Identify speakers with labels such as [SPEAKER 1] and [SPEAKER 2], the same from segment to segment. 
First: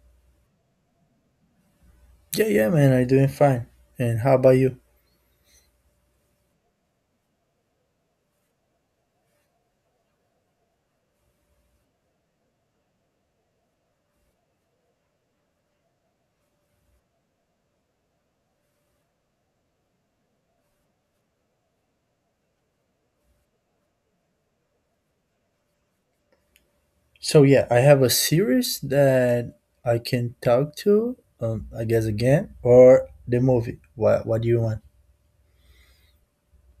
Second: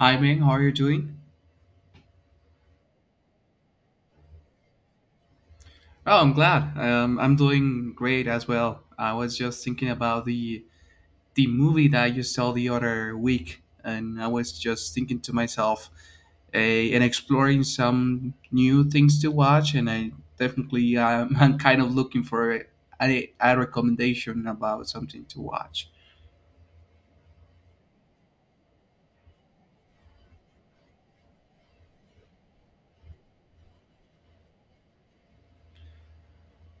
[SPEAKER 1] Hi Ming, how are you doing?
[SPEAKER 2] Yeah, yeah, man, I'm doing fine. And how about you?
[SPEAKER 1] Oh, I'm glad. I'm doing great as well. I was just thinking about the movie that you saw the other week, and I was just thinking to myself, and exploring some new things to watch. And I definitely I'm kind of looking for a recommendation about something to watch.
[SPEAKER 2] So yeah, I have a series that I can talk to, I guess again, or the movie. What do you want?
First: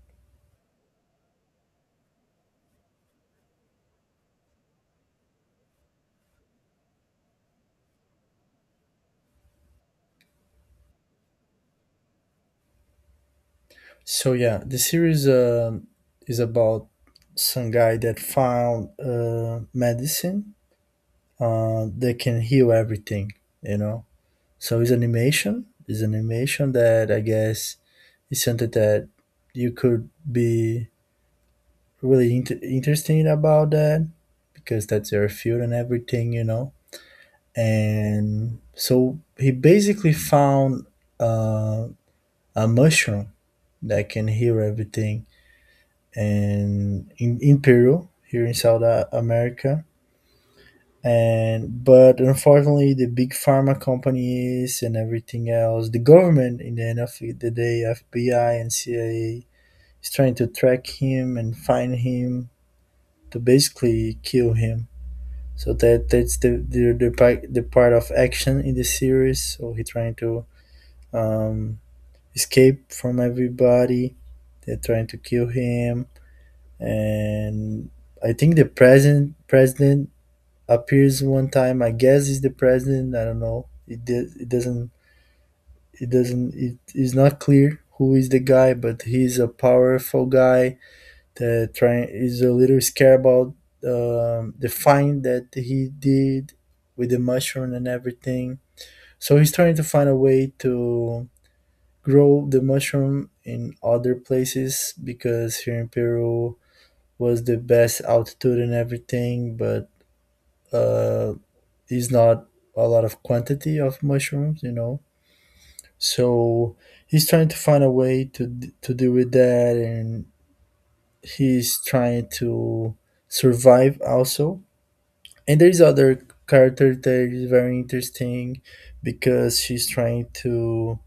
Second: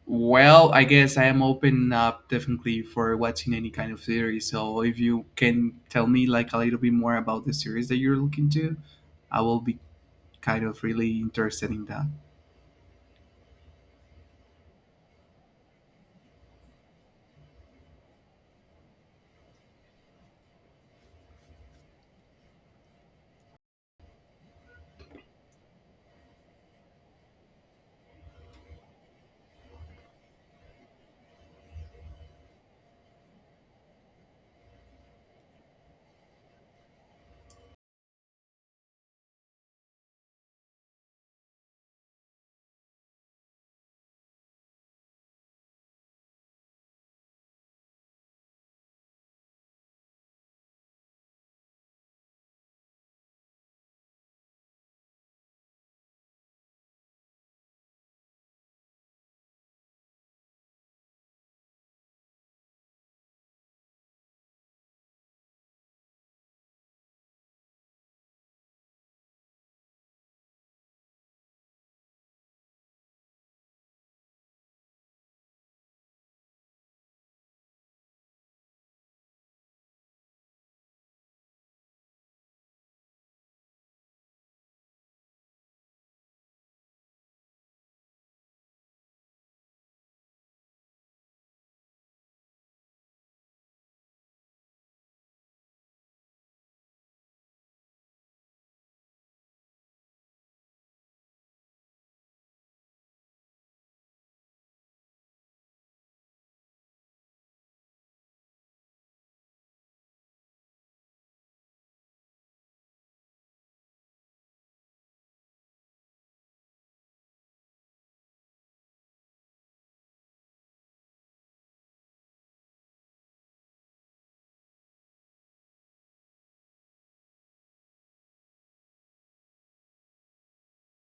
[SPEAKER 1] Well, I guess I am open up definitely for watching any kind of series. So if you can tell me like a little bit more about the series that you're looking to, I will be kind of really interested in that.
[SPEAKER 2] So yeah, the series is about some guy that found medicine that can heal everything. You know, so it's animation. It's animation that I guess is something that you could be really interesting about that because that's their field and everything, you know. And so he basically found uh, a mushroom that can heal everything, and in Peru, here in America. And but unfortunately, the big pharma companies and everything else, the government in the end of the day, FBI and CIA, is trying to track him and find him to basically kill him. So that's the part of action in the series. So he trying to um, escape from everybody. They're trying to kill him, and I think the president appears one time. I guess is the president. I don't know. It doesn't it doesn't, it is not clear who is the guy, but he's a powerful guy that trying is a little scared about the find that he did with the mushroom and everything. So he's trying to find a way to grow the mushroom in other places because here in Peru was the best altitude and everything, but uh, is not a lot of quantity of mushrooms, you know. So he's trying to find a way to to deal with that, and he's trying to survive also, and there is other character that is very interesting because she's trying to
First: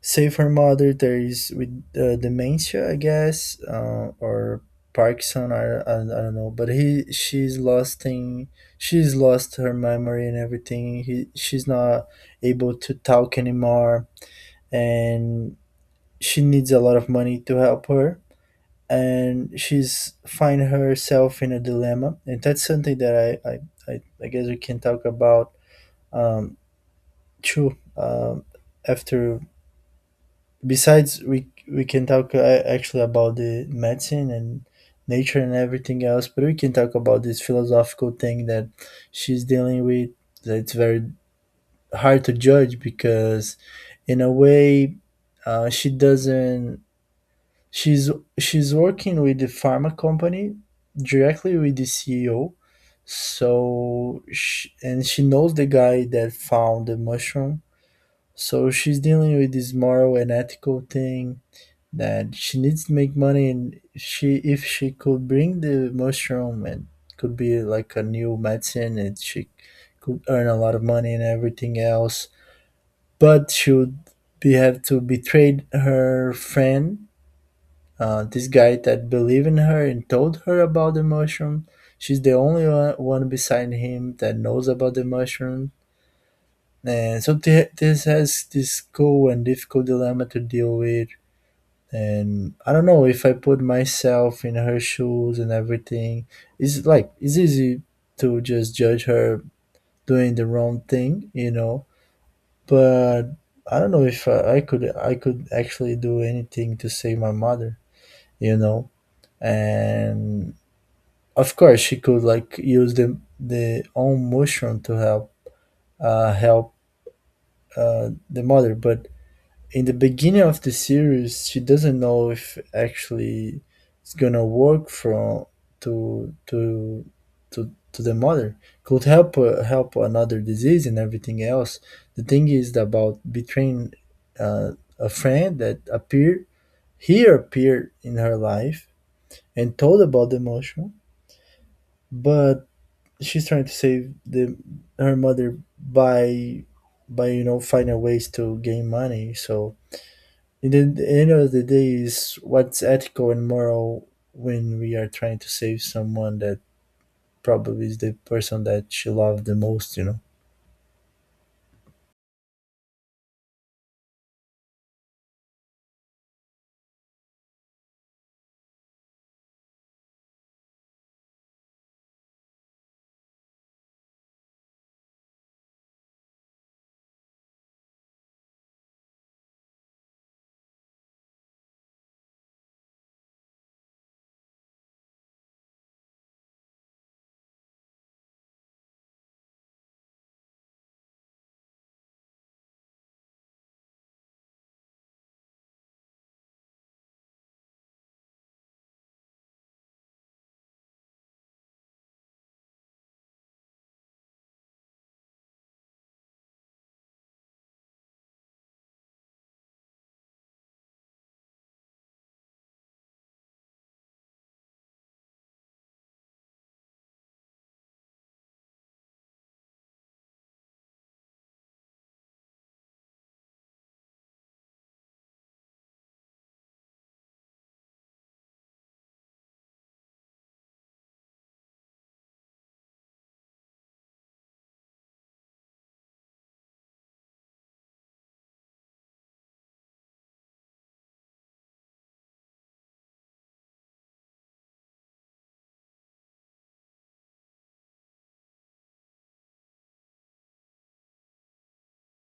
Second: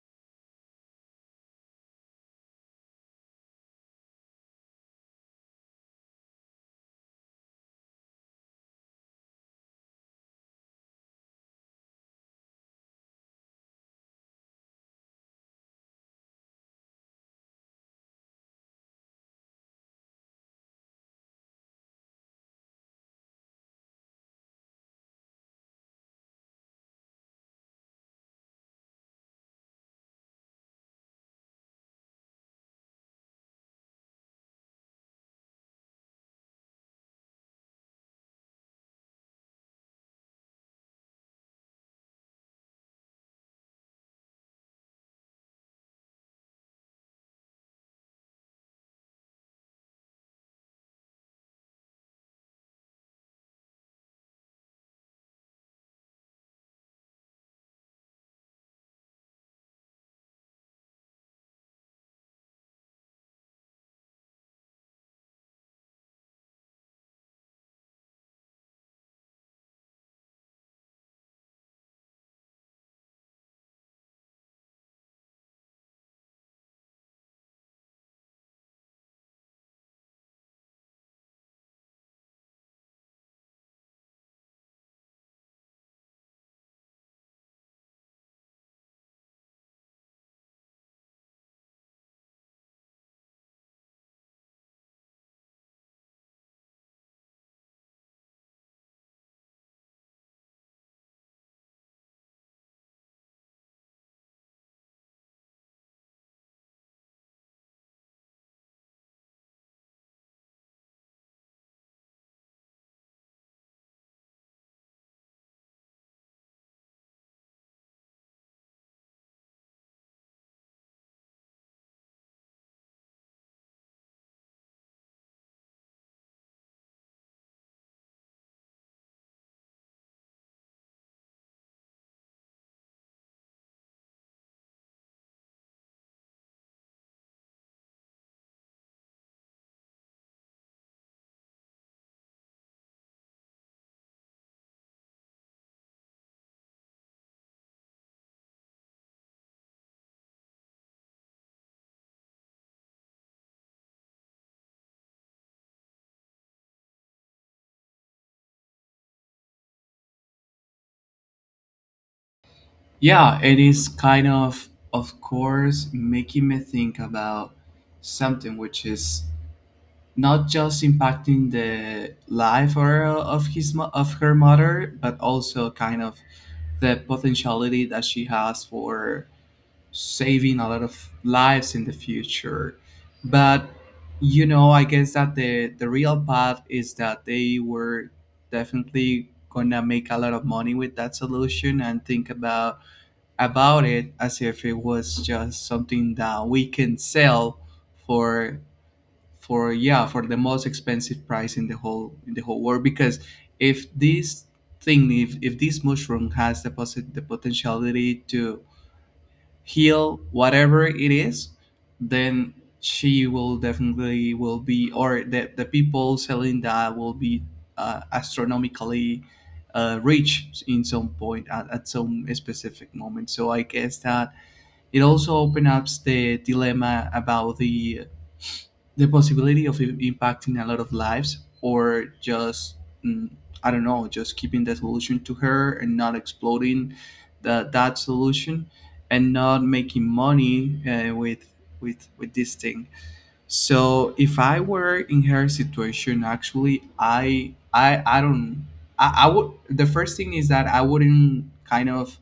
[SPEAKER 2] save her mother. There is with dementia I guess or Parkinson. I don't know, but he she's lost in She's lost her memory and everything. She's not able to talk anymore, and she needs a lot of money to help her, and she's find herself in a dilemma, and that's something that I guess we can talk about um too, after. Besides, we can talk actually about the medicine and nature and everything else, but we can talk about this philosophical thing that she's dealing with. That's very hard to judge because in a way she doesn't she's she's working with the pharma company directly with the CEO. So she, and she knows the guy that found the mushroom. So she's dealing with this moral and ethical thing that she needs to make money, and she, if she could bring the mushroom and could be like a new medicine, and she could earn a lot of money and everything else. But she would be have to betray her friend, this guy that believed in her and told her about the mushroom. She's the only one beside him that knows about the mushroom. And so this has this cool and difficult dilemma to deal with. And I don't know if I put myself in her shoes and everything. It's like it's easy to just judge her doing the wrong thing, you know. But I don't know if I could, I could actually do anything to save my mother, you know. And of course, she could like use the own mushroom to help uh, help the mother, but in the beginning of the series, she doesn't know if actually it's gonna work from to to to the mother. Could help help another disease and everything else. The thing is about betraying uh, a friend that appeared He appeared in her life and told about the mushroom, but she's trying to save the her mother by you know, finding ways to gain money. So in the end of the day, is what's ethical and moral when we are trying to save someone that probably is the person that she loved the most. You know.
[SPEAKER 1] Yeah, it is kind of course, making me think about something which is not just impacting the life or of of her mother, but also kind of the potentiality that she has for saving a lot of lives in the future. But you know, I guess that the real path is that they were definitely gonna make a lot of money with that solution and think about it as if it was just something that we can sell for for yeah for the most expensive price in the whole world because if this thing if this mushroom has the, the potentiality to heal whatever it is, then she will definitely will be, or the people selling that will be astronomically rich in some point at some specific moment. So I guess that it also opens up the dilemma about the possibility of impacting a lot of lives or just mm, I don't know, just keeping the solution to her and not exploding that solution and not making money with with this thing. So if I were in her situation, actually I don't, I would, the first thing is that I wouldn't kind of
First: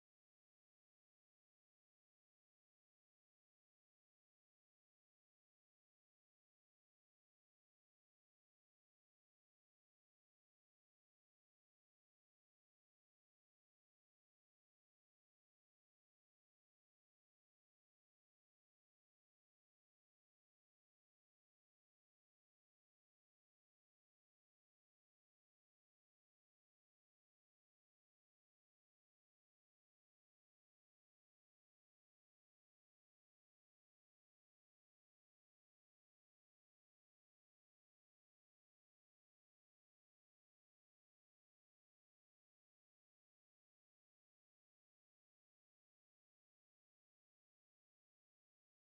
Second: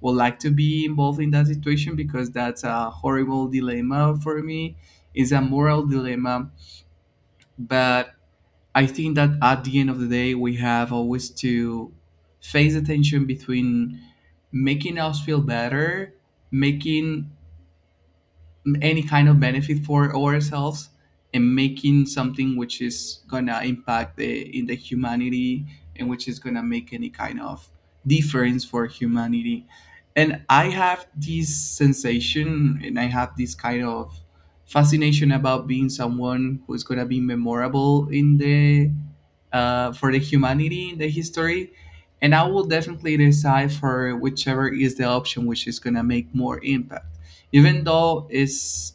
[SPEAKER 1] would like to be involved in that situation because that's a horrible dilemma for me. It's a moral dilemma, but I think that at the end of the day, we have always to face the tension between making us feel better, making any kind of benefit for ourselves, and making something which is gonna impact the in the humanity and which is gonna make any kind of difference for humanity. And I have this sensation and I have this kind of fascination about being someone who's gonna be memorable in the for the humanity in the history. And I will definitely decide for whichever is the option which is gonna make more impact, even though it's,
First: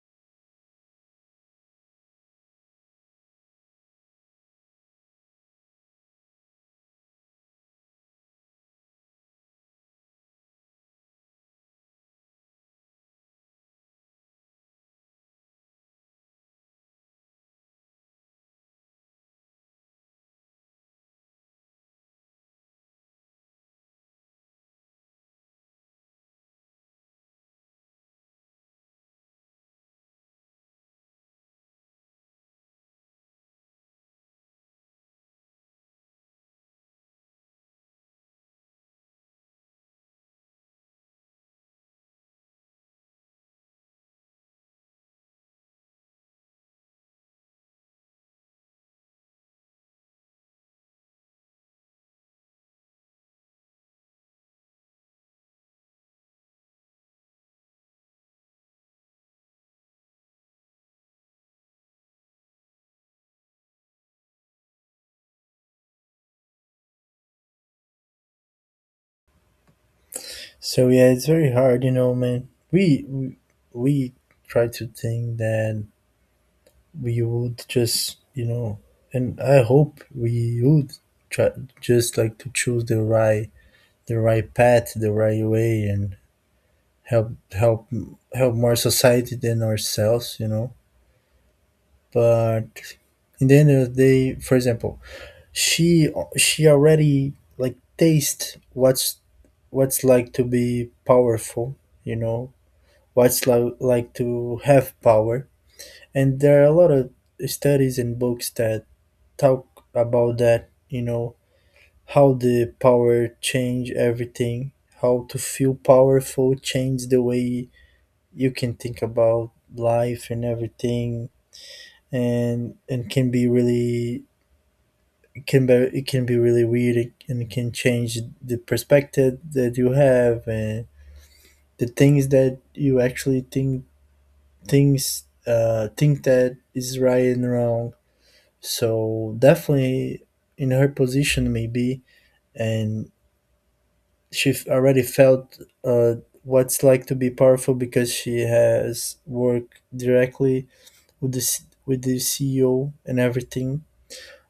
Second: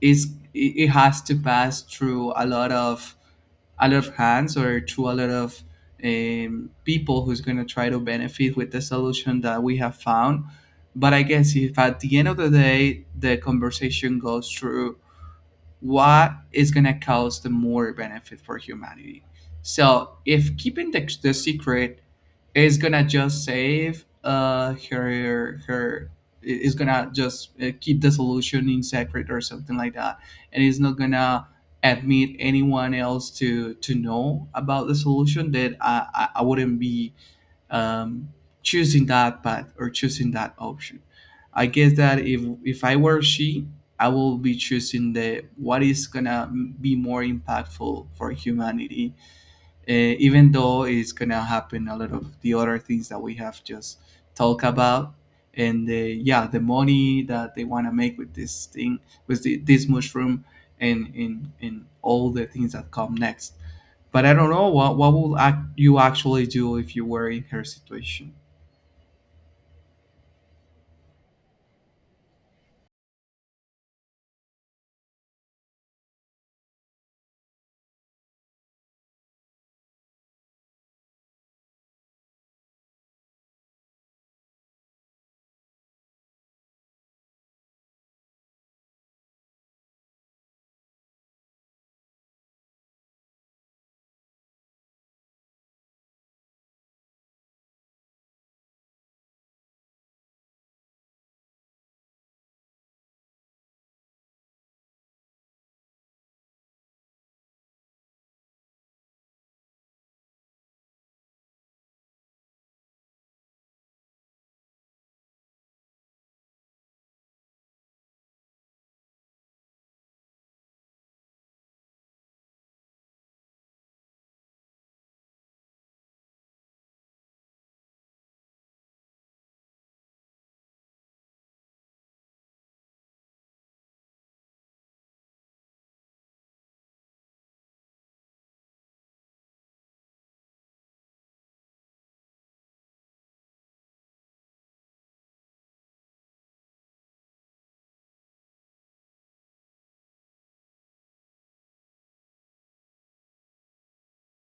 [SPEAKER 1] it's it has to pass through a lot of hands, or through a lot of people who's going to try to benefit with the solution that we have found. But I guess if at the end of the day the conversation goes through what is going to cause the more benefit for humanity. So if keeping the secret is going to just save her is going to just keep the solution in secret or something like that, and is not going to admit anyone else to know about the solution, that I wouldn't be um, choosing that path or choosing that option. I guess that if I were she, I will be choosing the what is gonna be more impactful for humanity, even though it's gonna happen a lot of the other things that we have just talked about. And the, yeah, the money that they want to make with this thing, with this mushroom, and, in and all the things that come next. But I don't know what will act you actually do if you were in her situation.
[SPEAKER 2] So yeah, it's very hard. You know, man. We try to think that we would just, you know, and I hope we would try just like to choose the right path, the right way, and help help more society than ourselves, you know. But in the end of the day, for example, she she already like taste what's like to be powerful, you know, what's like to have power, and there are a lot of studies and books that talk about that, you know, how the power change everything, how to feel powerful change the way you can think about life and everything, and can be really, it can be, it can be really weird, and it can change the perspective that you have, and the things that you actually think, things think that is right and wrong. So definitely in her position maybe, and already felt uh, what's like to be powerful because she has worked directly with the with the CEO and everything.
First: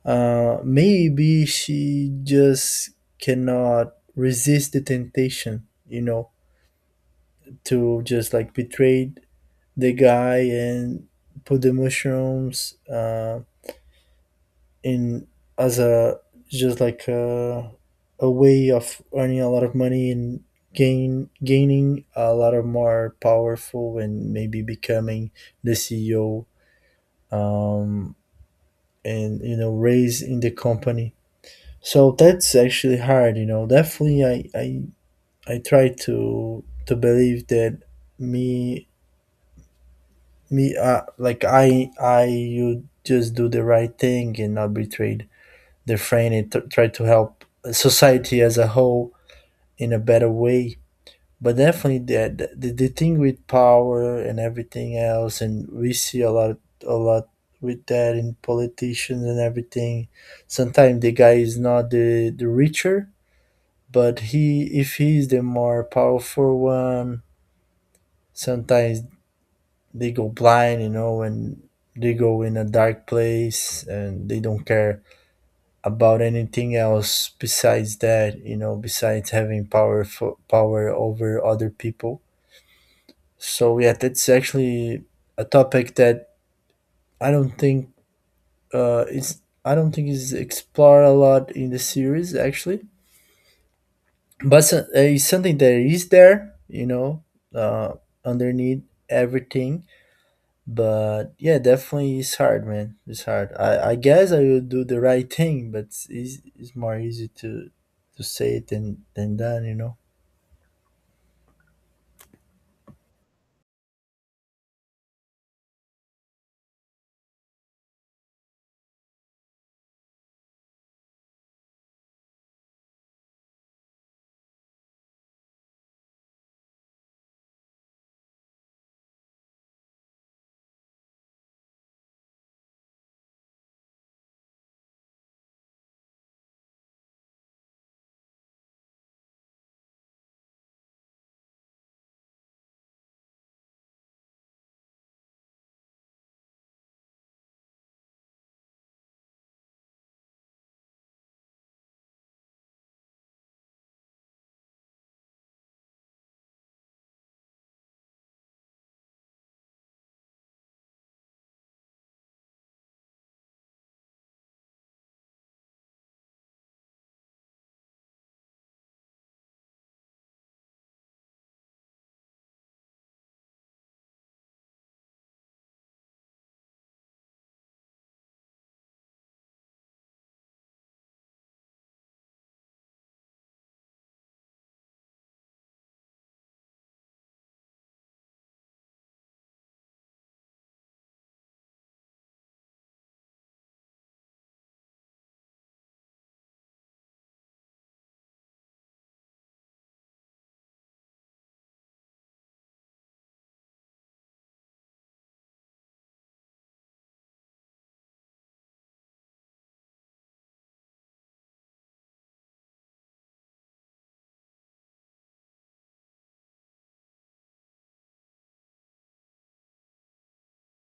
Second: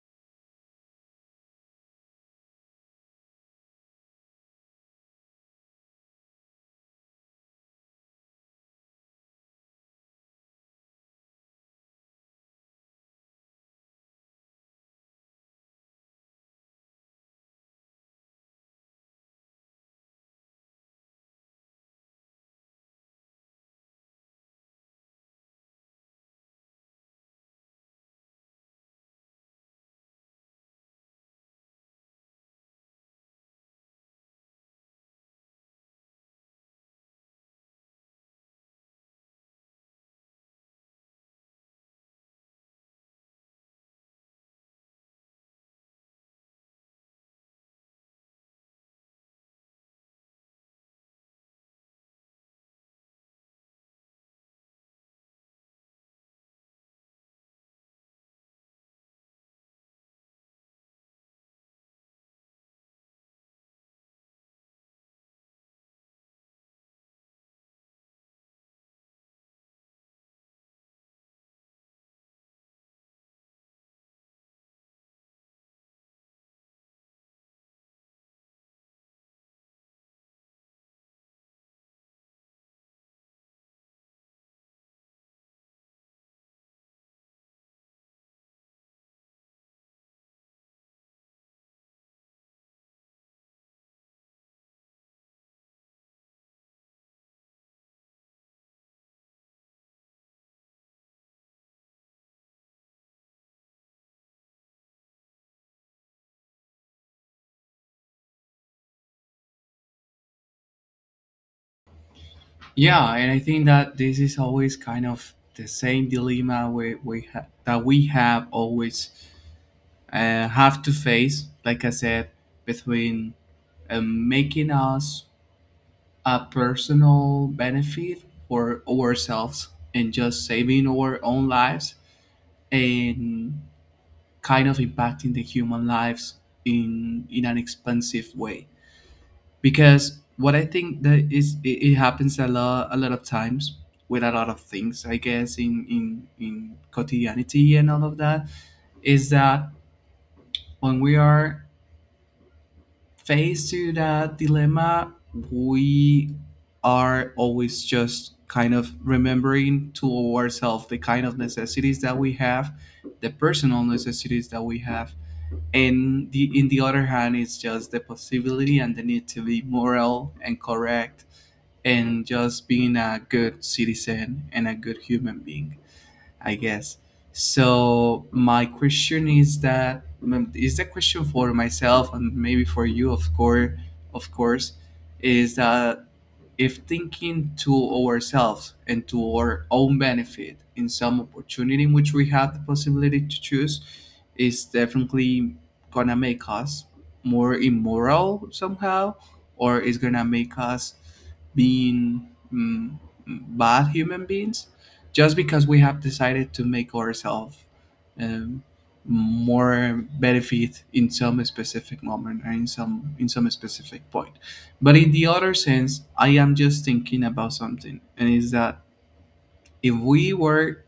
[SPEAKER 2] Maybe she just cannot resist the temptation, you know, to just like betray the guy and put the mushrooms. In, as a, just like a way of earning a lot of money and gaining a lot of more powerful, and maybe becoming the CEO, um, and you know, raise in the company. So that's actually hard, you know. Definitely, I try to believe that me me like I you just do the right thing and not be betrayed the Franny, try to help society as a whole in a better way. But definitely the thing with power and everything else, and we see a lot, a lot with that in politicians and everything. Sometimes the guy is not the richer, but he, if he is the more powerful one, sometimes they go blind, you know, and they go in a dark place and they don't care about anything else besides that, you know, besides having power for power over other people. So yeah, that's actually a topic that I don't think I don't think is explored a lot in the series actually, but it's something that is there, you know, uh, underneath everything. But yeah, definitely it's hard, man. It's hard. I guess I will do the right thing, but it's, it's more easy to say it than done, you know.
[SPEAKER 1] Yeah, and I think that this is always kind of the same dilemma that we have always have to face. Like I said, between making us a personal benefit for ourselves and just saving our own lives and kind of impacting the human lives in an expensive way. Because what I think that is it happens a lot of times with a lot of things, I guess, in in quotidianity and all of that, is that when we are faced to that dilemma, we are always just kind of remembering to ourselves the kind of necessities that we have, the personal necessities that we have, and the in the other hand it's just the possibility and the need to be moral and correct, and just being a good citizen and a good human being. I guess. So my question is that is the question for myself and maybe for you, of course, of course, is that if thinking to ourselves and to our own benefit in some opportunity in which we have the possibility to choose is definitely gonna make us more immoral somehow, or is gonna make us being bad human beings just because we have decided to make ourselves um, more benefit in some specific moment or in some specific point. But in the other sense, I am just thinking about something, and is that if we were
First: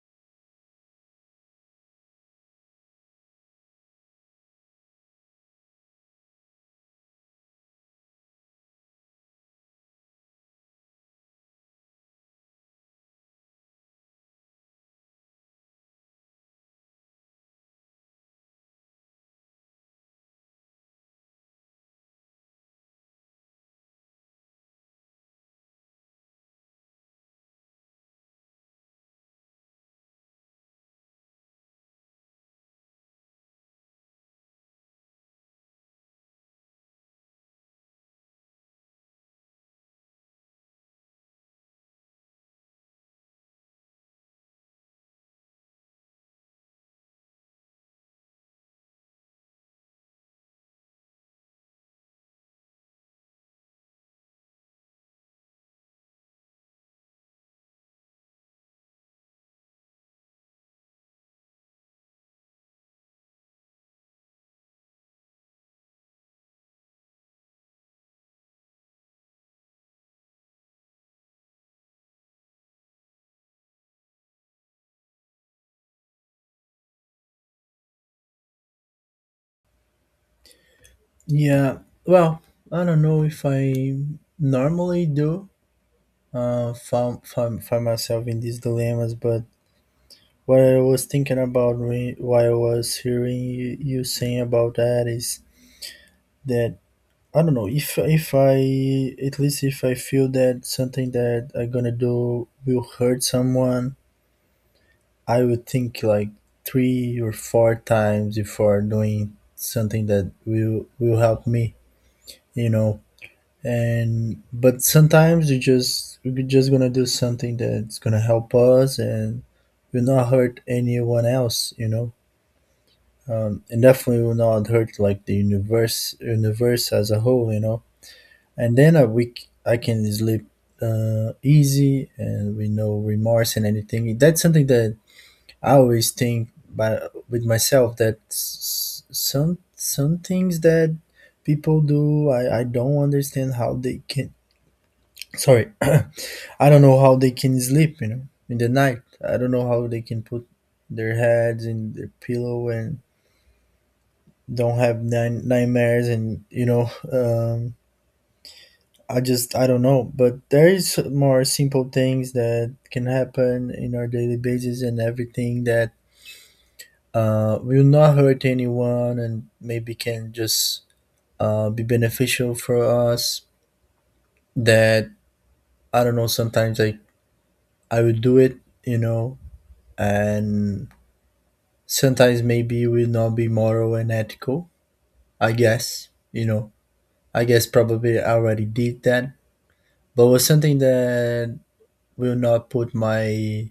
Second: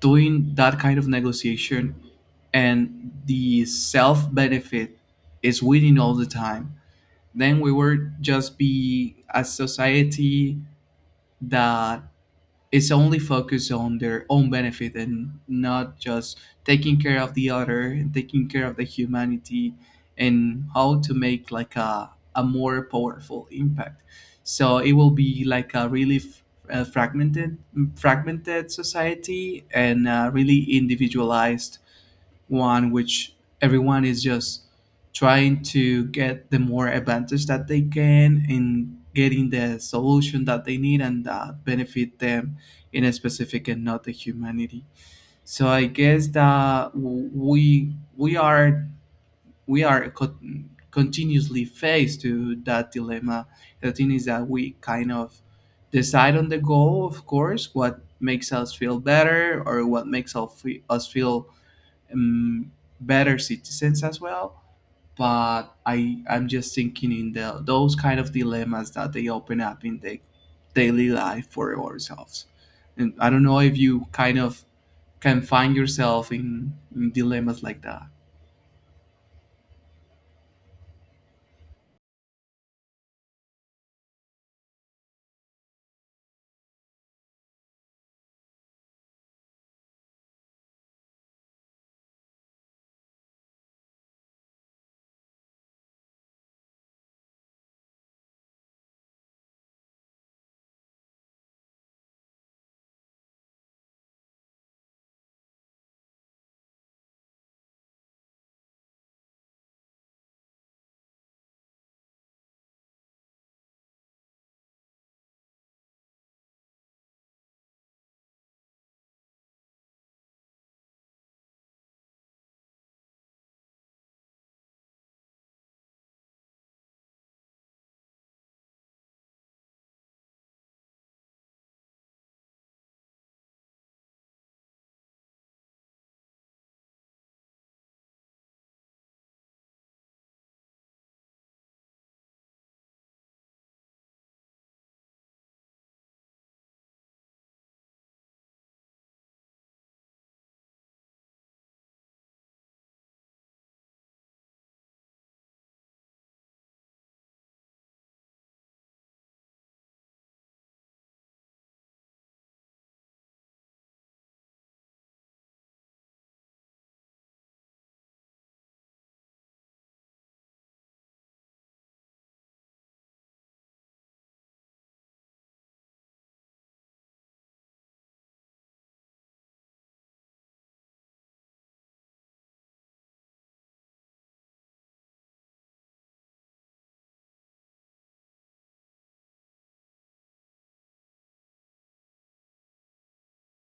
[SPEAKER 1] doing that kind of negotiation and the self benefit is winning all the time, then we would just be a society that is only focused on their own benefit and not just taking care of the other and taking care of the humanity, and how to make like a more powerful impact. So it will be like a really uh, fragmented fragmented society and really individualized one which everyone is just trying to get the more advantage that they can in getting the solution that they need and that benefit them in a specific and not the humanity. So I guess that we are, continuously faced to that dilemma. The thing is that we kind of decide on the goal, of course, what makes us feel better or what makes us feel um, better citizens as well. But I I'm just thinking in the those kind of dilemmas that they open up in the daily life for ourselves. And I don't know if you kind of can find yourself in dilemmas like that.
[SPEAKER 2] Yeah. Well, I don't know if I normally do find myself in these dilemmas, but what I was thinking about when, while I was hearing you, you saying about that is that I don't know if I, at least if I feel that something that I'm gonna do will hurt someone, I would think like three or four times before doing something that will help me, you know. And but sometimes you just, we're just gonna do something that's gonna help us and will not hurt anyone else, you know. And definitely will not hurt like the universe as a whole, you know. And then a week I can sleep easy and with no remorse and anything. That's something that I always think by, with myself, that some things that people do, I don't understand how they can. Sorry, I don't know how they can sleep. You know, in the night, I don't know how they can put their heads in their pillow and don't have nightmares. And you know, I just I don't know. But there is more simple things that can happen in our daily basis and everything that will not hurt anyone and maybe can just be beneficial for us, that I don't know, sometimes I will do it, you know. And sometimes maybe it will not be moral and ethical, I guess, you know. I guess probably I already did that, but was something that will not put my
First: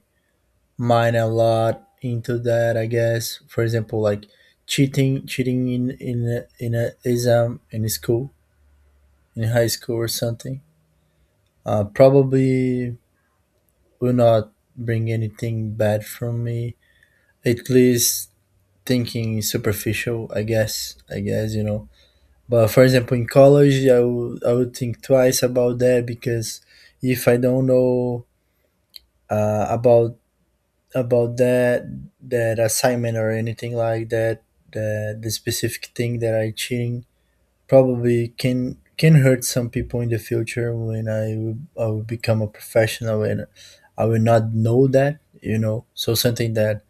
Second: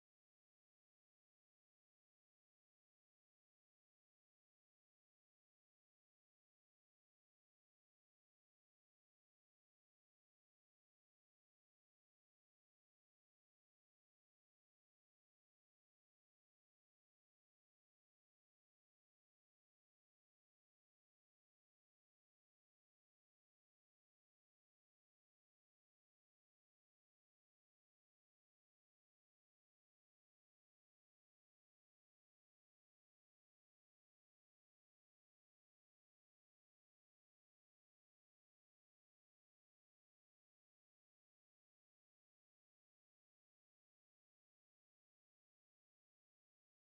[SPEAKER 2] mind a lot into that, I guess. For example, like cheating in in a exam in school, in high school or something. Probably will not bring anything bad from me. At least thinking superficial, I guess. I guess you know. But for example, in college, I would, I would think twice about that, because if I don't know uh, about about that, that assignment or anything like that, the specific thing that I cheating probably can hurt some people in the future when I will become a professional and I will not know that, you know. So something that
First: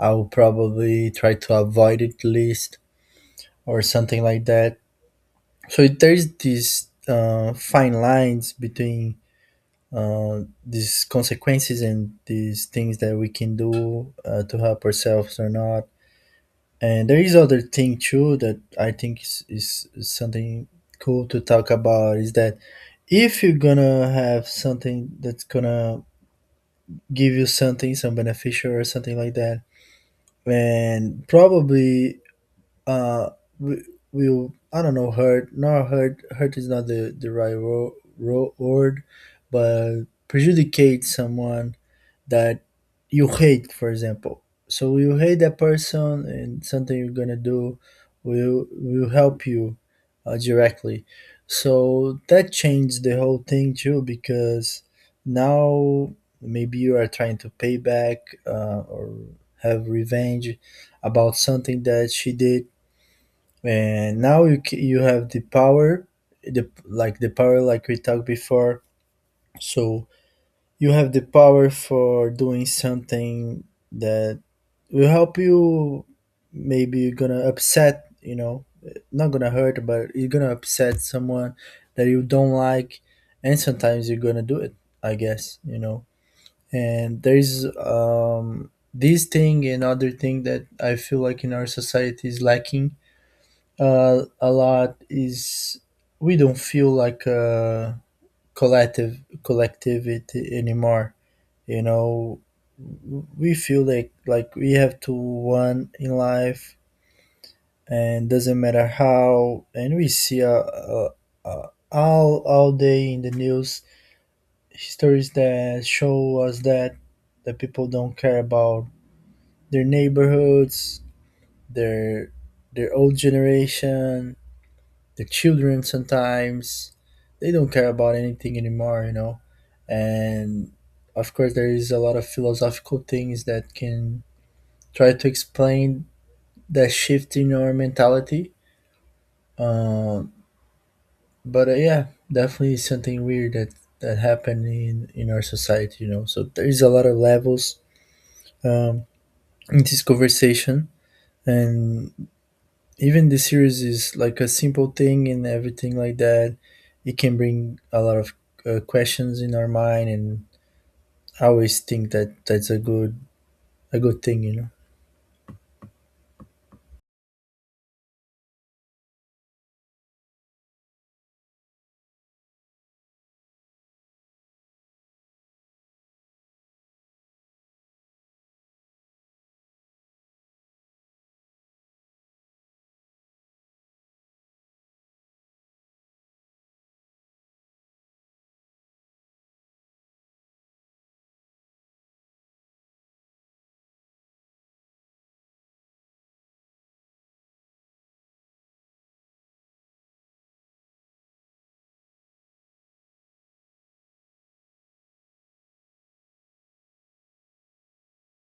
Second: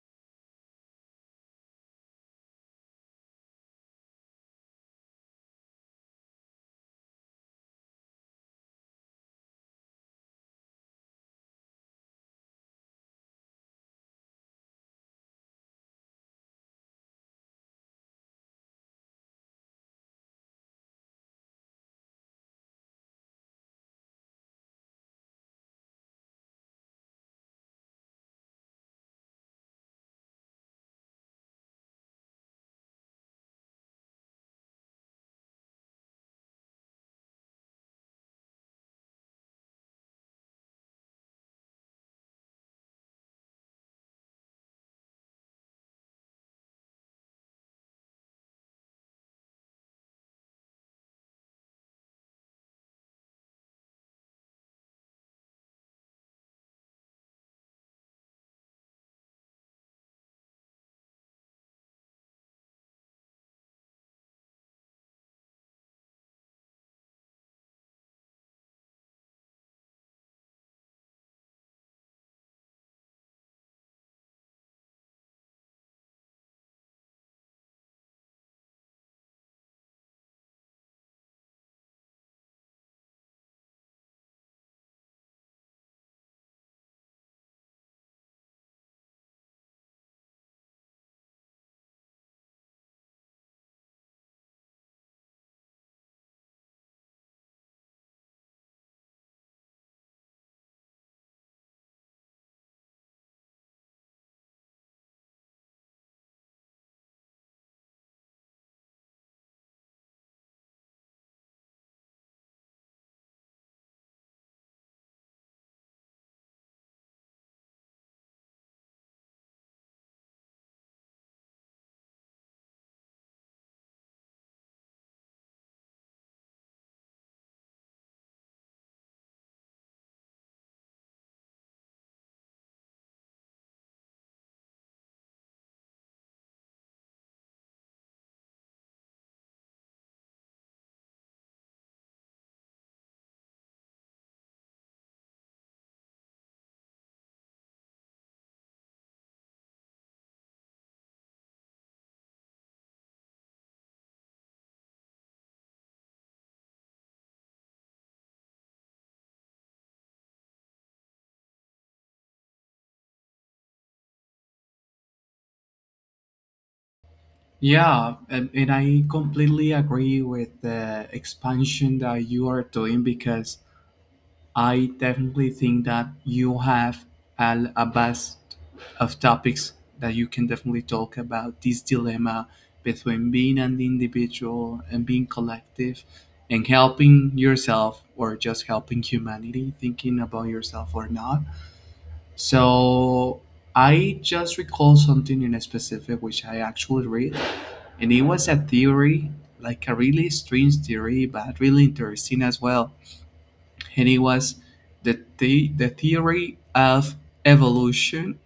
[SPEAKER 2] I will probably try to avoid at least, or something like that. So there's these fine lines between uh, these consequences and these things that we can do to help ourselves or not. And there is other thing too that I think is something cool to talk about is that if you're gonna have something that's gonna give you something, some beneficial or something like that, and probably uh we will, I don't know, hurt, not hurt, hurt is not the right word, but prejudicate someone that you hate, for example. So you hate that person, and something you're gonna do will help you directly. So that changed the whole thing too, because now maybe you are trying to pay back or have revenge about something that she did, and now you have the power, the, like the power like we talked before. So you have the power for doing something that will help you. Maybe you're gonna upset, you know, not gonna hurt, but you're gonna upset someone that you don't like, and sometimes you're gonna do it, I guess, you know. And there's this thing, and other thing that I feel like in our society is lacking a lot is we don't feel like a collective collectivity anymore, you know. We feel like we have to win in life, and doesn't matter how. And we see all day in the news stories that show us that the people don't care about their neighborhoods, their their old generation, their children sometimes. They don't care about anything anymore, you know. And of course there is a lot of philosophical things that can try to explain that shift in our mentality. Um, but yeah, definitely something weird that happened in our society. You know, so there is a lot of levels um, in this conversation, and even the series is like a simple thing and everything like that. It can bring a lot of questions in our mind, and I always think that that's a good thing. You know.
[SPEAKER 1] Yeah, and I completely agree with the expansion that you are doing because I definitely think that you have a vast of topics that you can definitely talk about this dilemma between being an individual and being collective, and helping yourself or just helping humanity, thinking about yourself or not. So I just recall something in a specific which I actually read, and it was a theory, like a really strange theory, but really interesting as well. Penny was the theory of evolution,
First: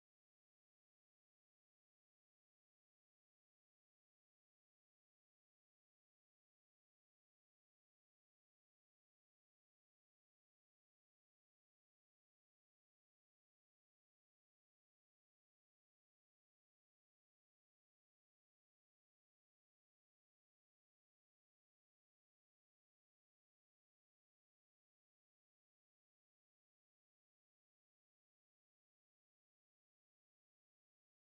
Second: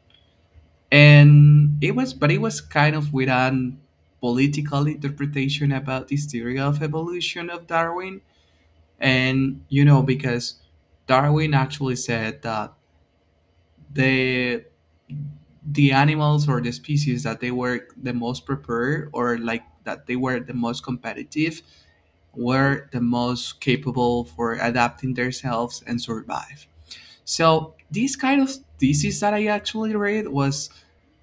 [SPEAKER 1] and it was but it was kind of with an political interpretation about this theory of evolution of Darwin, and you know because Darwin actually said that the the animals or the species that they were the most prepared or like that they were the most competitive were the most capable for adapting themselves and survive. So these kind of thesis that I actually read was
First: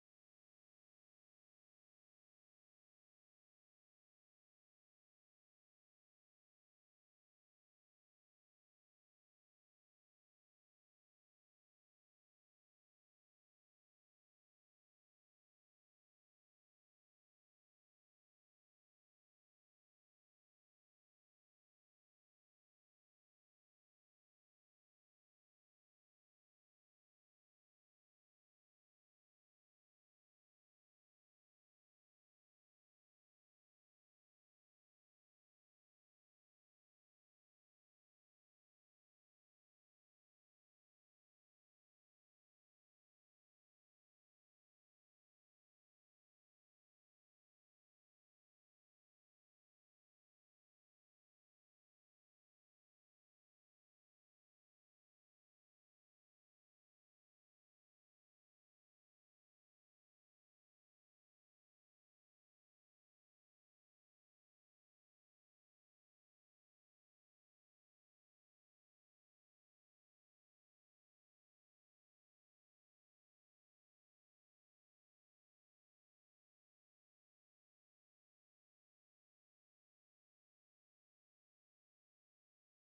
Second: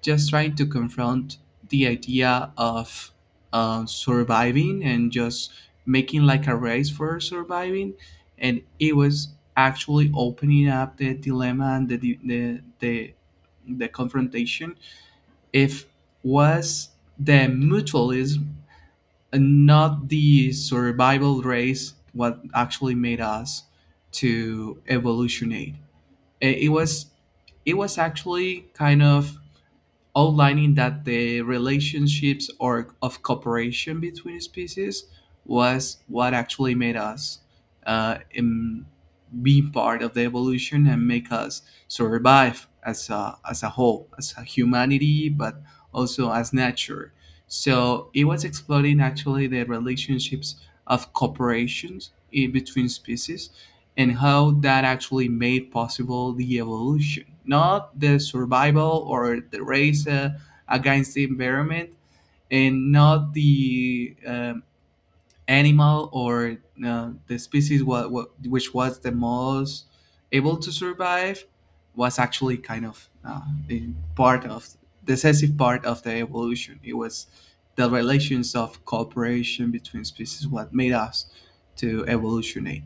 [SPEAKER 1] just trying to confront the idea of surviving and just making like a race for surviving, and it was actually opening up the dilemma and the the, the confrontation if was the mutualism and not the survival race what actually made us to evolutionate. It it was, it was actually kind of outlining that the relationships or of cooperation between species was what actually made us uh, em- be part of the evolution and make us survive as as a whole as a humanity, but also as nature. So it was exploring actually the relationships of cooperations in between species and how that actually made possible the evolution, not the survival or the race against the environment, and not the animal or the species what which was the most able to survive was actually kind of a part of decisive part of the evolution. It was the relations of cooperation between species what made us to evolutionate.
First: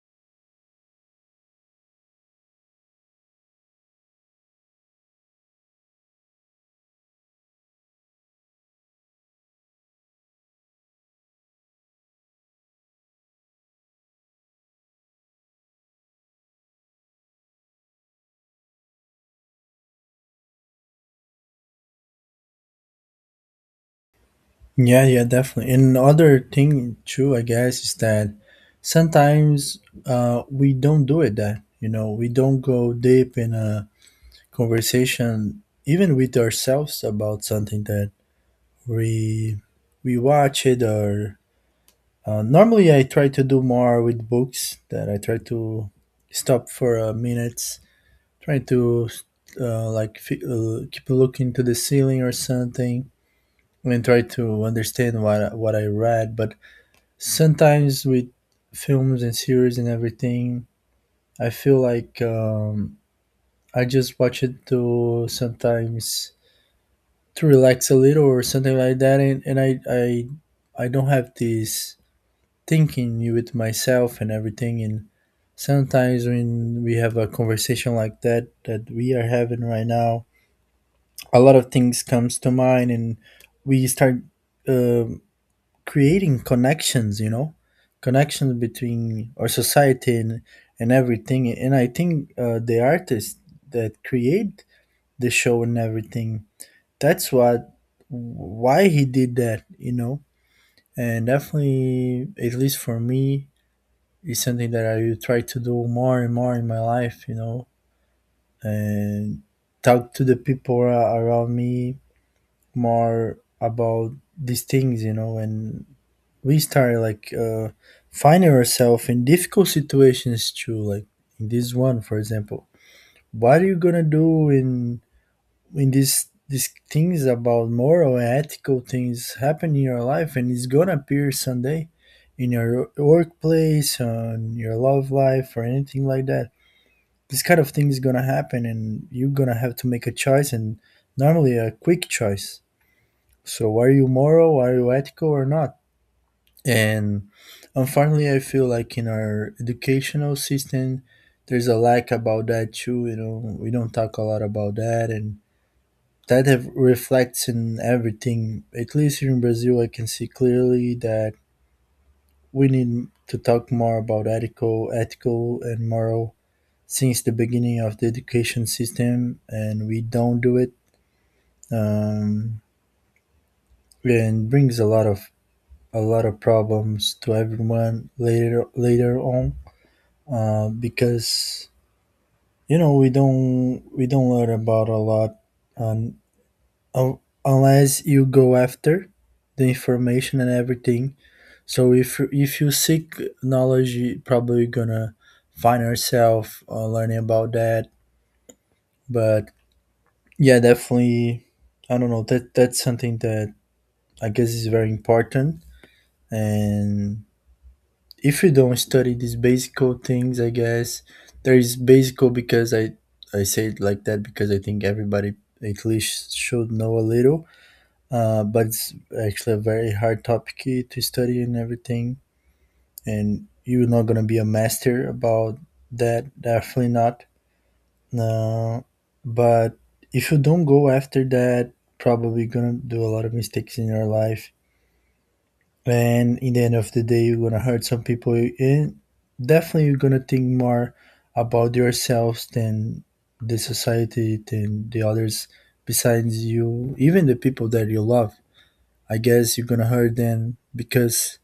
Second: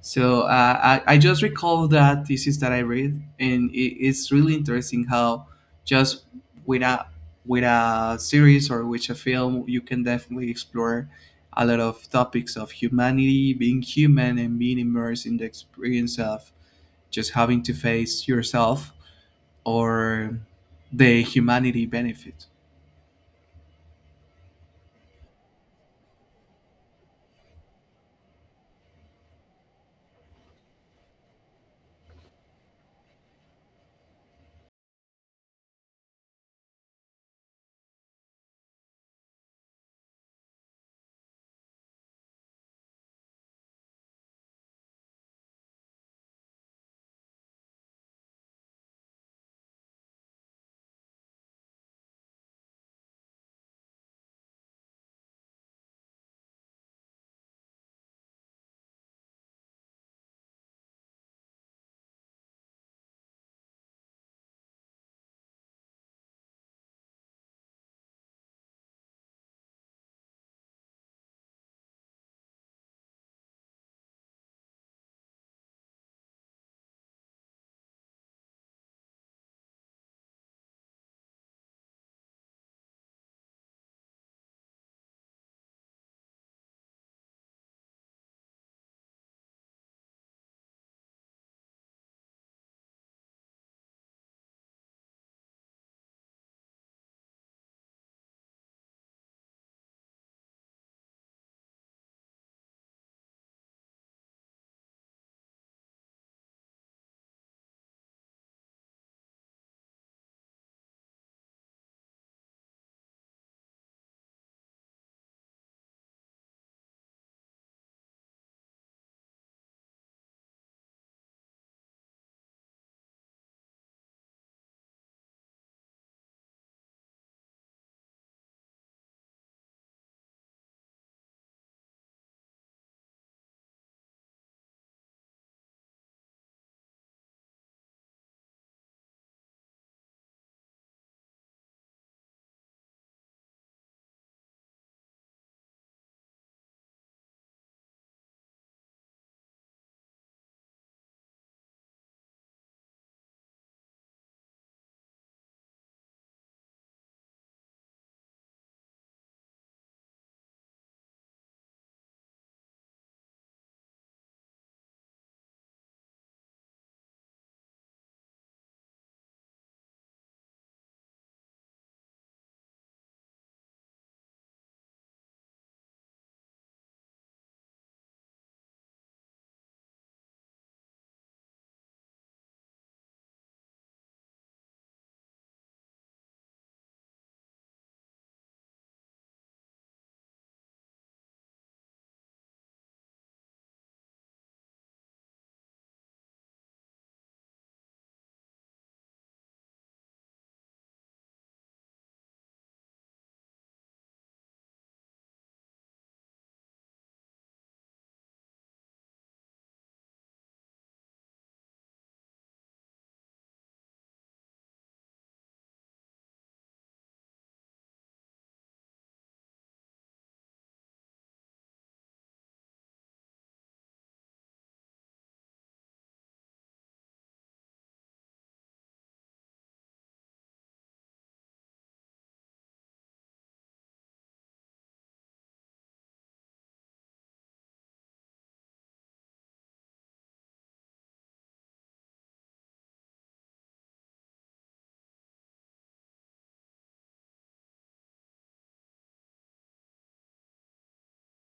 [SPEAKER 1] So I just recall that thesis that I read, and it's really interesting how just with a with a series or with a film, you can definitely explore a lot of topics of humanity, being human, and being immersed in the experience of just having to face yourself or the humanity benefit.
[SPEAKER 2] Yeah, yeah, definitely. And another thing too, I guess, is that sometimes we don't do it that, you know, we don't go deep in a conversation even with ourselves about something that we we watch it or normally I try to do more with books that I try to stop for a minutes, try to keep looking to the ceiling or something and try to understand what I read. But sometimes with films and series and everything, I feel like I just watch it to sometimes to relax a little or something like that, and, and I don't have this thinking with myself and everything. And sometimes when we have a conversation like that we are having right now, a lot of things comes to mind, and we start. um Creating connections, you know, connections between our society and everything. And I think the artists that create the show and everything, that's what, why he did that, you know. And definitely, at least for me, is something that I will try to do more and more in my life, you know. And talk to the people around me more about these things, you know. And we started like finding ourselves in difficult situations too, like in this one, for example. What are you gonna do in this, these things about moral and ethical things happen in your life, and it's gonna appear someday in your workplace, on your love life or anything like that. This kind of thing is gonna happen, and you're gonna have to make a choice, and normally a quick choice. So are you moral, are you ethical or not? And unfortunately, I feel like in our educational system, there's a lack about that too. You know, we don't talk a lot about that, and that have reflects in everything. At least here in Brazil, I can see clearly that we need to talk more about ethical and moral since the beginning of the education system, and we don't do it. Um, and brings a lot of problems to everyone later, on because, you know, we don't learn about a lot on un unless you go after the information and everything. So if you seek knowledge, you probably gonna find yourself learning about that. But yeah, definitely, I don't know. That's something that I guess is very important. And if you don't study these basic things, I guess, there is basic because I say it like that because I think everybody at least should know a little. But it's actually a very hard topic to study and everything, and you're not going to be a master about that, definitely not. No. But if you don't go after that, probably gonna do a lot of mistakes in your life, and in the end of the day you're gonna hurt some people. And definitely you're gonna think more about yourselves than the society, than the others besides you, even the people that you love. I guess you're gonna hurt them because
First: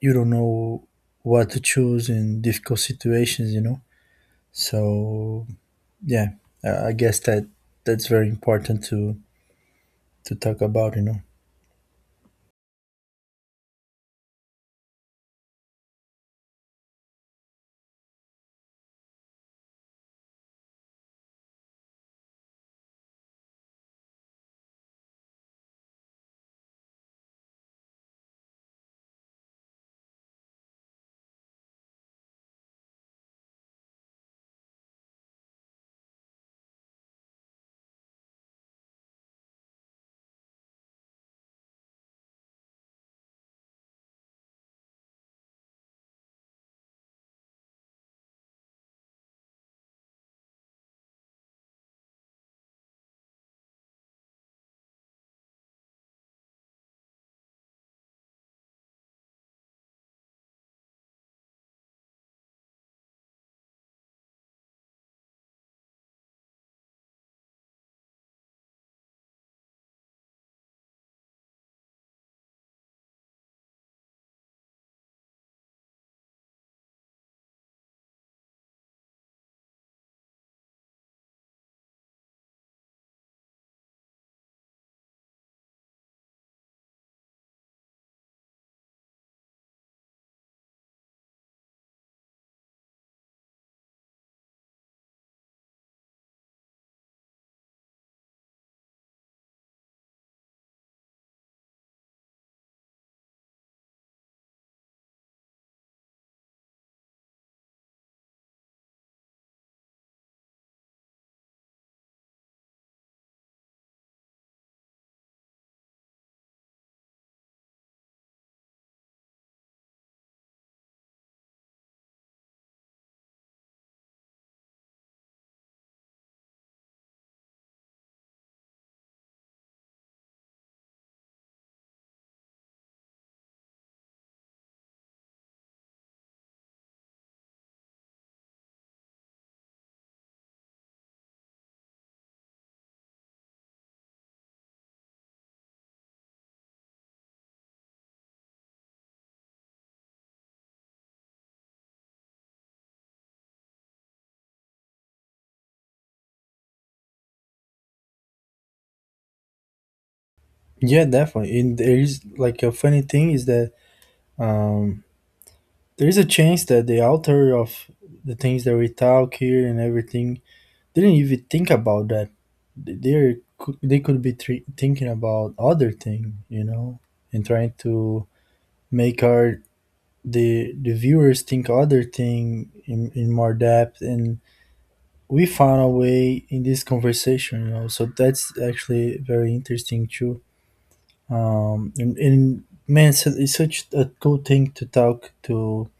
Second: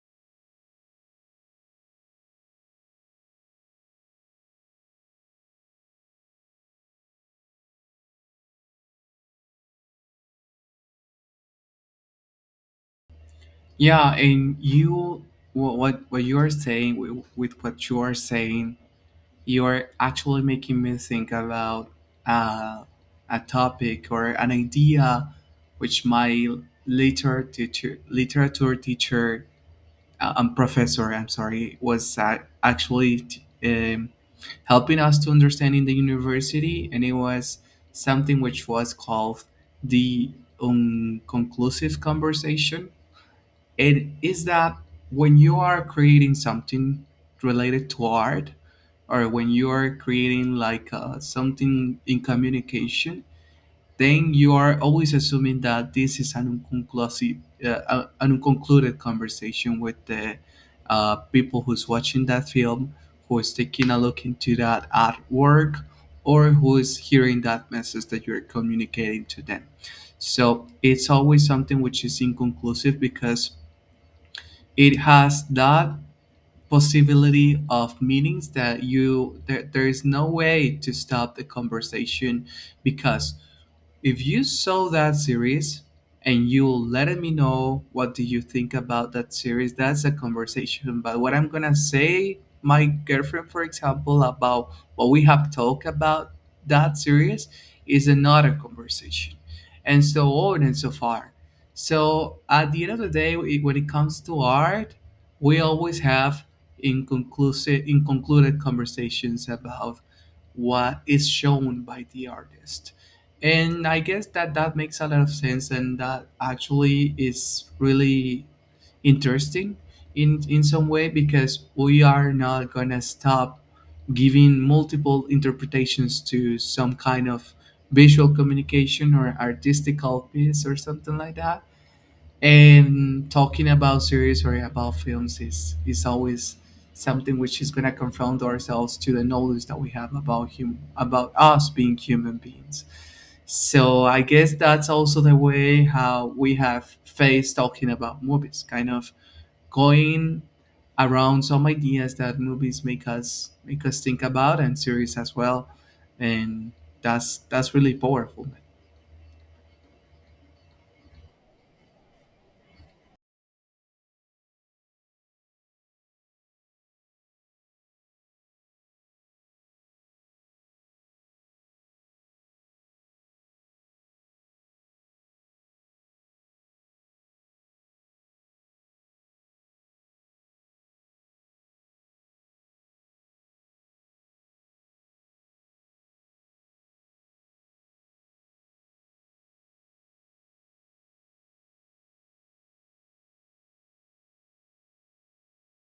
[SPEAKER 2] you don't know what to choose in difficult situations, you know. So yeah, I guess that that's very important to talk about, you know.
[SPEAKER 1] Yeah, and you, what you are saying with what you are saying, you are actually making me think about uh, a topic or an idea, which my literature teacher, professor, I'm sorry, was actually helping us to understand in the university, and it was something which was called the unconclusive conversation. It is that when you are creating something related to art, or when you are creating like something in communication, then you are always assuming that this is an unconclusive, an unconcluded conversation with the people who's watching that film, who is taking a look into that artwork, or who is hearing that message that you're communicating to them. So it's always something which is inconclusive because it has that possibility of meanings that there is no way to stop the conversation because if you saw that series and you let me know what do you think about that series, that's a conversation. But what I'm gonna say, my girlfriend, for example, about what we have talked about that series is another conversation, and so on and so far. So at the end of the day, when it comes to art, we always have inconclusive, inconcluded conversations about what is shown by the artist, and I guess that that makes a lot of sense and that actually is really interesting in some way because we are not gonna stop giving multiple interpretations to some kind of visual communication or artistical piece or something like that, and talking about series or about films is always something which is gonna confront ourselves to the knowledge that we have about hum about us being human beings. So I guess that's also the way how we have faced talking about movies, kind of going around some ideas that movies make us think about, and series as well. And that's really powerful.
[SPEAKER 2] Yeah, definitely. And there is like a funny thing is that um there is a chance that the author of the things that we talk here and everything didn't even think about that. They could be thinking about other thing, you know, and trying to make our, the viewers think other thing in more depth. And we found a way in this conversation, you know. So that's actually very interesting too. And man, so it's such a cool thing to talk to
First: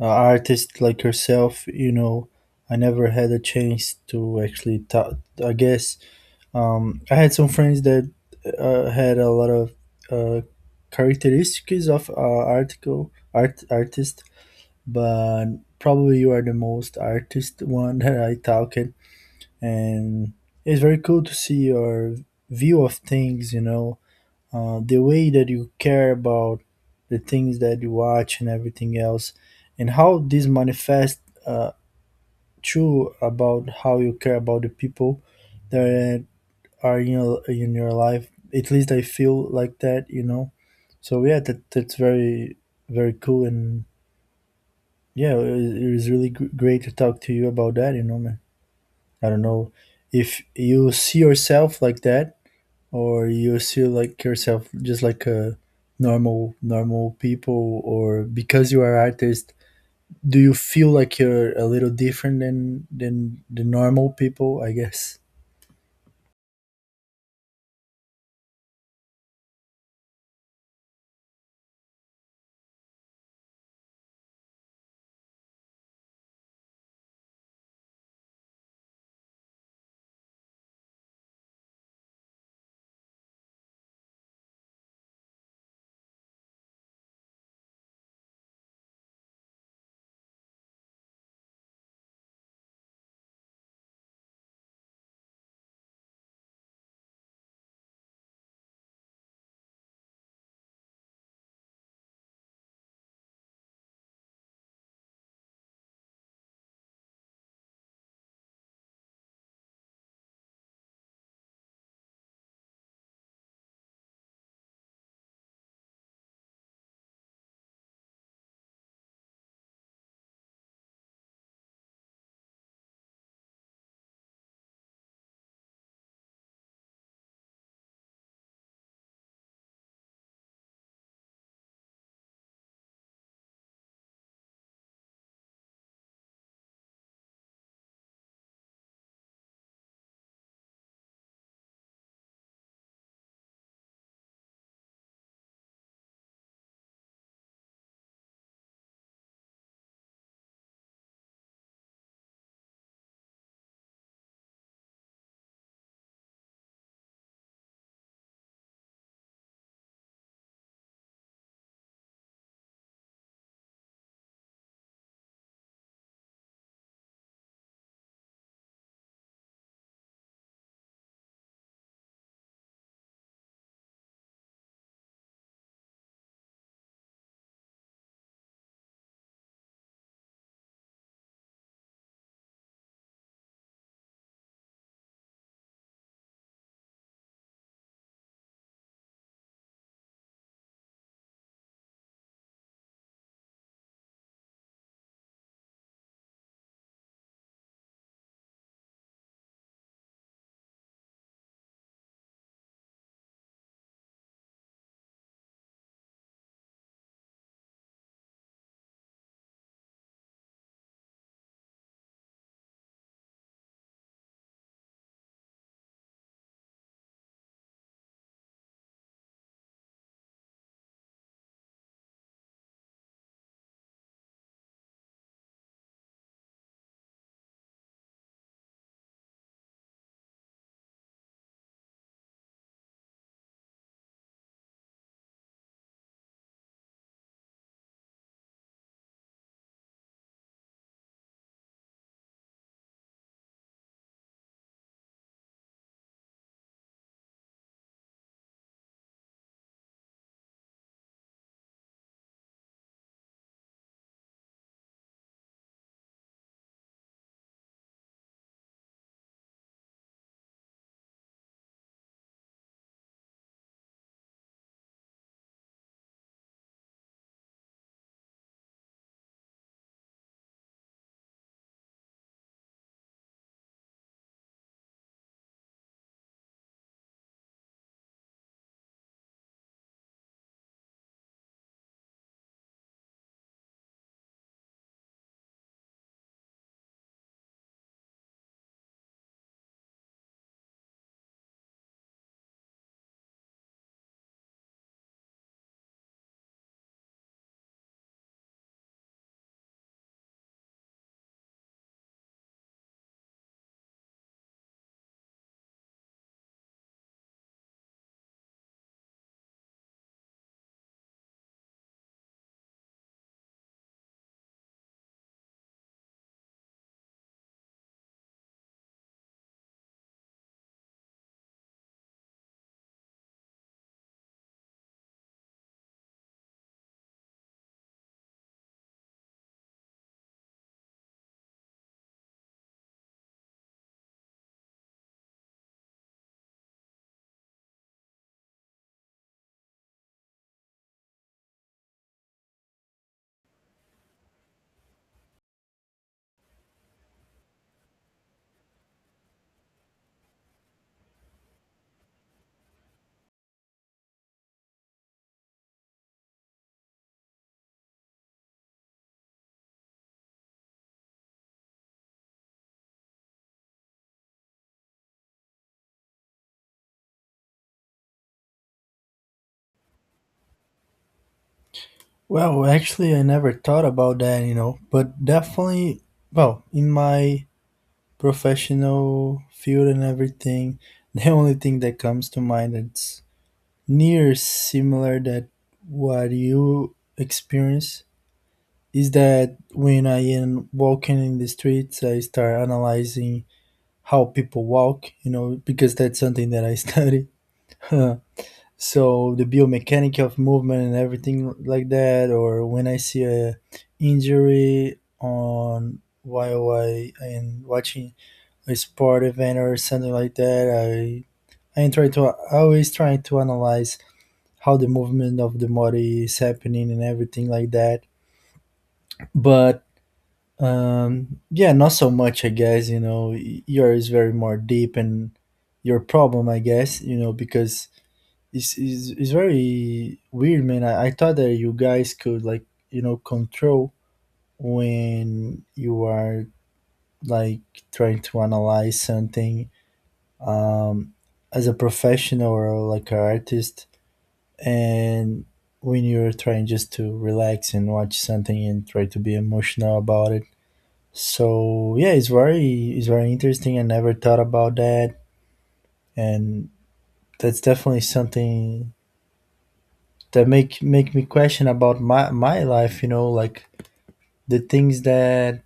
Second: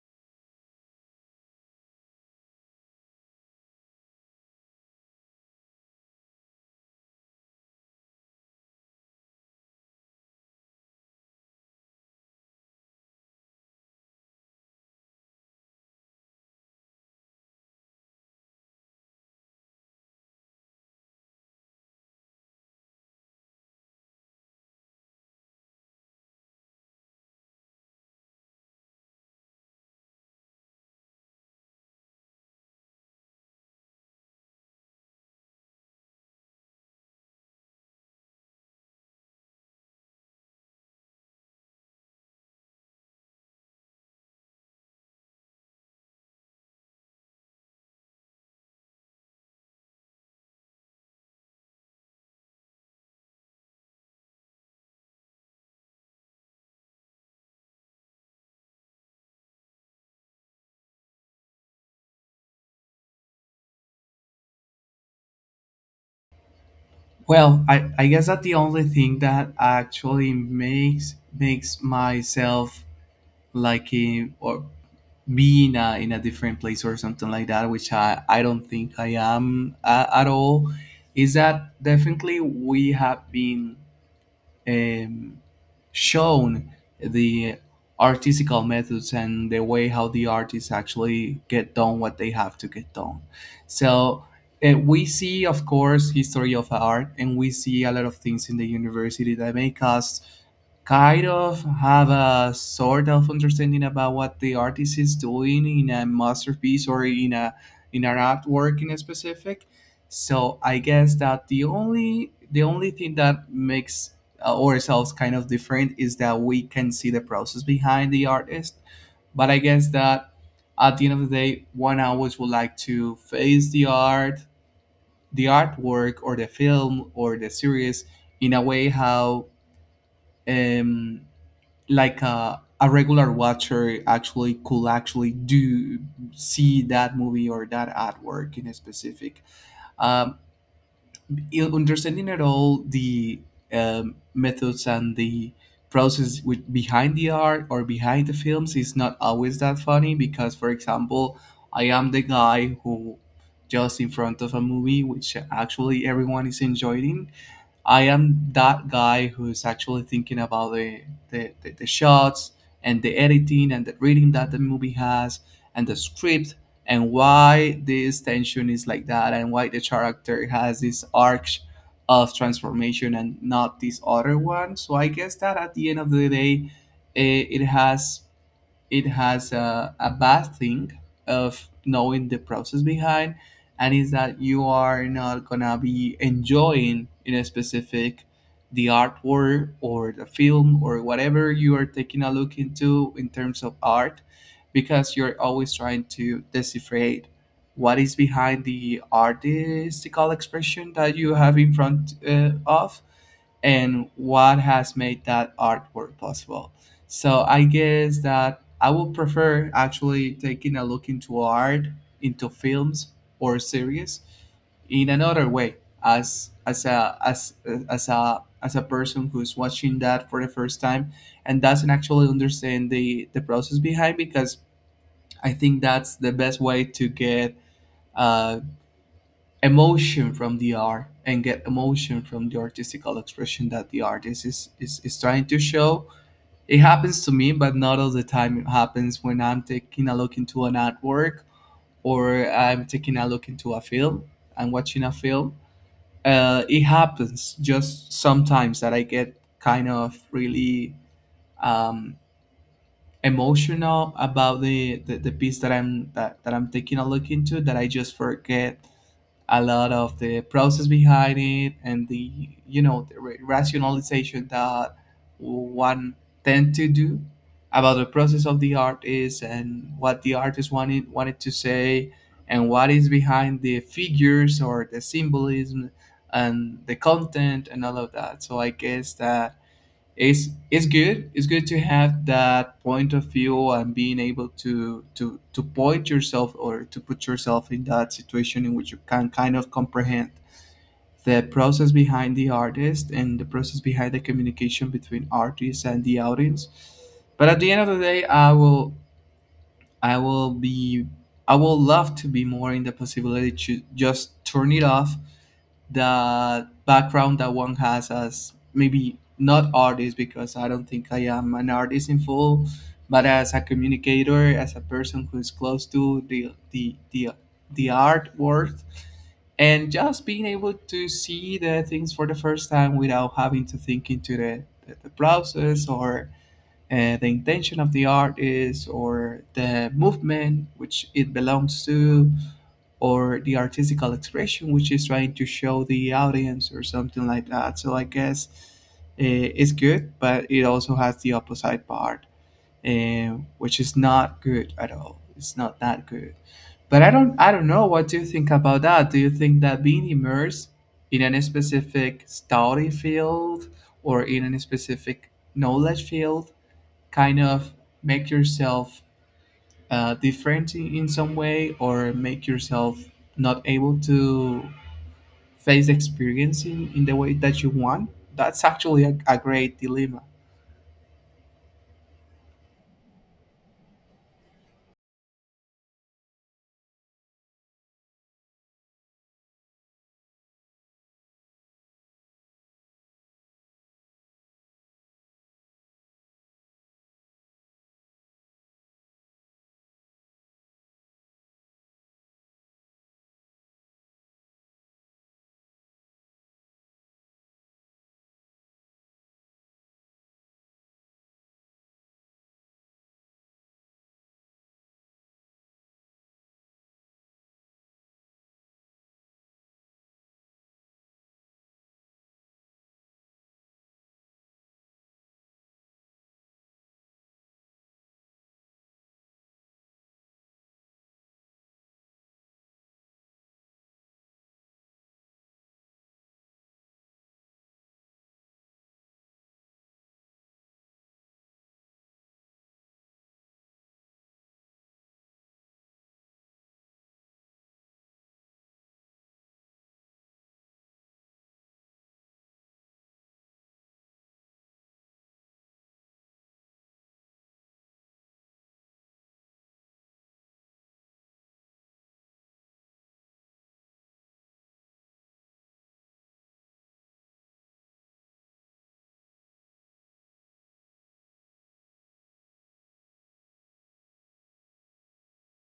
[SPEAKER 2] artist like herself, you know. I never had a chance to actually talk. I guess I had some friends that had a lot of uh, characteristics of article art artist, but probably you are the most artist one that I talked. And it's very cool to see your view of things. You know, the way that you care about the things that you watch and everything else, and how this manifests uh, true about how you care about the people that are in your life. At least I feel like that, you know. So yeah, that that's very very cool. And yeah, it was really great to talk to you about that, you know, man. I don't know if you see yourself like that or you still like yourself just like a normal people, or because you are artist do you feel like you're a little different than the normal people, I guess.
[SPEAKER 1] Well, I guess that the only thing that actually makes myself like in, or being in a different place or something like that, which I don't think I am at all, is that definitely we have been um, shown the artistical methods and the way how the artists actually get done what they have to get done. So we see, of course, history of art, and we see a lot of things in the university that make us kind of have a sort of understanding about what the artist is doing in a masterpiece or in a in an artwork in a specific. So I guess that the only thing that makes ourselves kind of different is that we can see the process behind the artist. But I guess that at the end of the day, one always would like to face the art, the artwork, or the film, or the series in a way how, um, like a regular watcher actually could actually do see that movie or that artwork in a specific. Um, you understanding at all the methods and the behind the art or behind the films is not always that funny because, for example, I am the guy who, just in front of a movie which actually everyone is enjoying, I am that guy who's actually thinking about the shots and the editing and the reading that the movie has and the script and why this tension is like that and why the character has this arc of transformation and not this other one. So I guess that at the end of the day, eh, it has it has a bad thing of knowing the process behind, and is that you are not gonna be enjoying in a specific the artwork or the film or whatever you are taking a look into in terms of art, because you're always trying to decipherate what is behind the artistical expression that you have in front of, and what has made that artwork possible. So I guess that I would prefer actually taking a look into art, into films or series in another way, as as a as as a person who's watching that for the first time and doesn't actually understand the process behind, because I think that's the best way to get uh, emotion from the art and get emotion from the artistical expression that the artist is trying to show. It happens to me, but not all the time. It happens when I'm taking a look into an artwork or I'm taking a look into a film. I'm watching a film. It happens just sometimes that I get kind of really um, emotional about the piece that that I'm taking a look into, that I just forget a lot of the process behind it and the you know the rationalization that one tend to do about the process of the artist and what the artist wanted to say and what is behind the figures or the symbolism and the content and all of that. So I guess that it's good to have that point of view and being able to point yourself or to put yourself in that situation in which you can kind of comprehend the process behind the artist and the process behind the communication between artists and the audience. But at the end of the day, I will be I will love to be more in the possibility to just turn it off, the background that one has as maybe not artist, because I don't think I am an artist in full, but as a communicator, as a person who is close to the art world, and just being able to see the things for the first time without having to think into the process, or the intention of the art is, or the movement which it belongs to, or the artistical expression which is trying to show the audience, or something like that. So I guess it's good, but it also has the opposite part, which is not good at all. It's not that good. But I don't know. What do you think about that? Do you think that being immersed in any specific study field or in any specific knowledge field kind of make yourself different in some way, or make yourself not able to face the experience in the way that you want? That's actually a great dilemma.
[SPEAKER 2] Well, actually I never thought about that, you know, but definitely, well, in my professional field and everything the only thing that comes to mind that's near similar that what you experience is that when I am walking in the streets, I start analyzing how people walk, you know, because that's something that I study. So the biomechanic of movement and everything like that, or when I see a injury on while I am watching a sport event or something like that, I always try to analyze how the movement of the body is happening and everything like that. But yeah, not so much, I guess. You know, yours is very more deep and your problem, I guess. You know, because it's very weird, man. I thought that you guys could, like, you know, control when you are like trying to analyze something, um, as a professional or like an artist, and when you're trying just to relax and watch something and try to be emotional about it. So yeah, it's very interesting. I never thought about that, and that's definitely something that make me question about my life. You know, like the things that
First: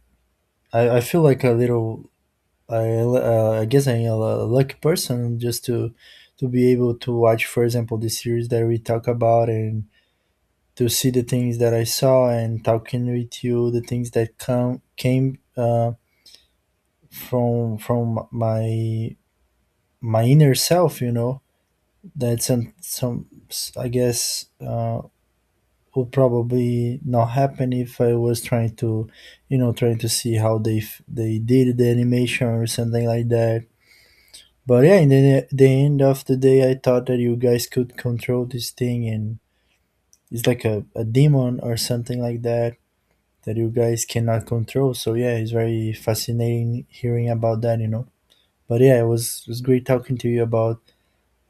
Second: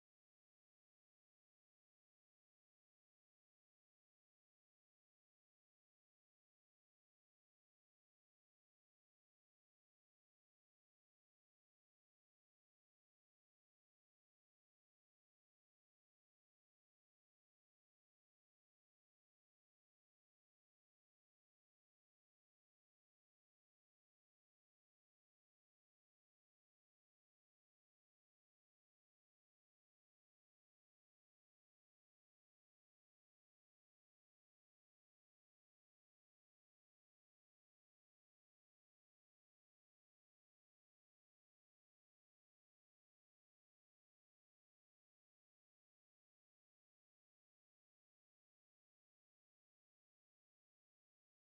[SPEAKER 2] I feel like a little. I guess I'm a lucky person just to be able to watch, for example, the series that we talk about, and to see the things that I saw and talking with you, the things that come came from my, my inner self, you know. That some, I guess, would probably not happen if I was trying to, you know, trying to see how they they did the animation or something like that. But yeah, in the end of the day, I thought that you guys could control this thing, and it's like a demon or something like that that you guys cannot control. So yeah, it's very fascinating hearing about that, you know. But yeah, it was, it was great talking to you about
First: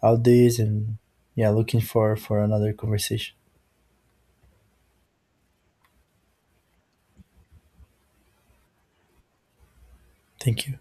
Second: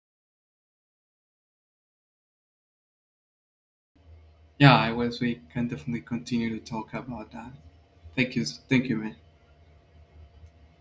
[SPEAKER 2] all this, and yeah, looking for another conversation.
[SPEAKER 1] Yeah, I wish we can definitely continue to talk about that. Thank you, man.
[SPEAKER 2] Thank you.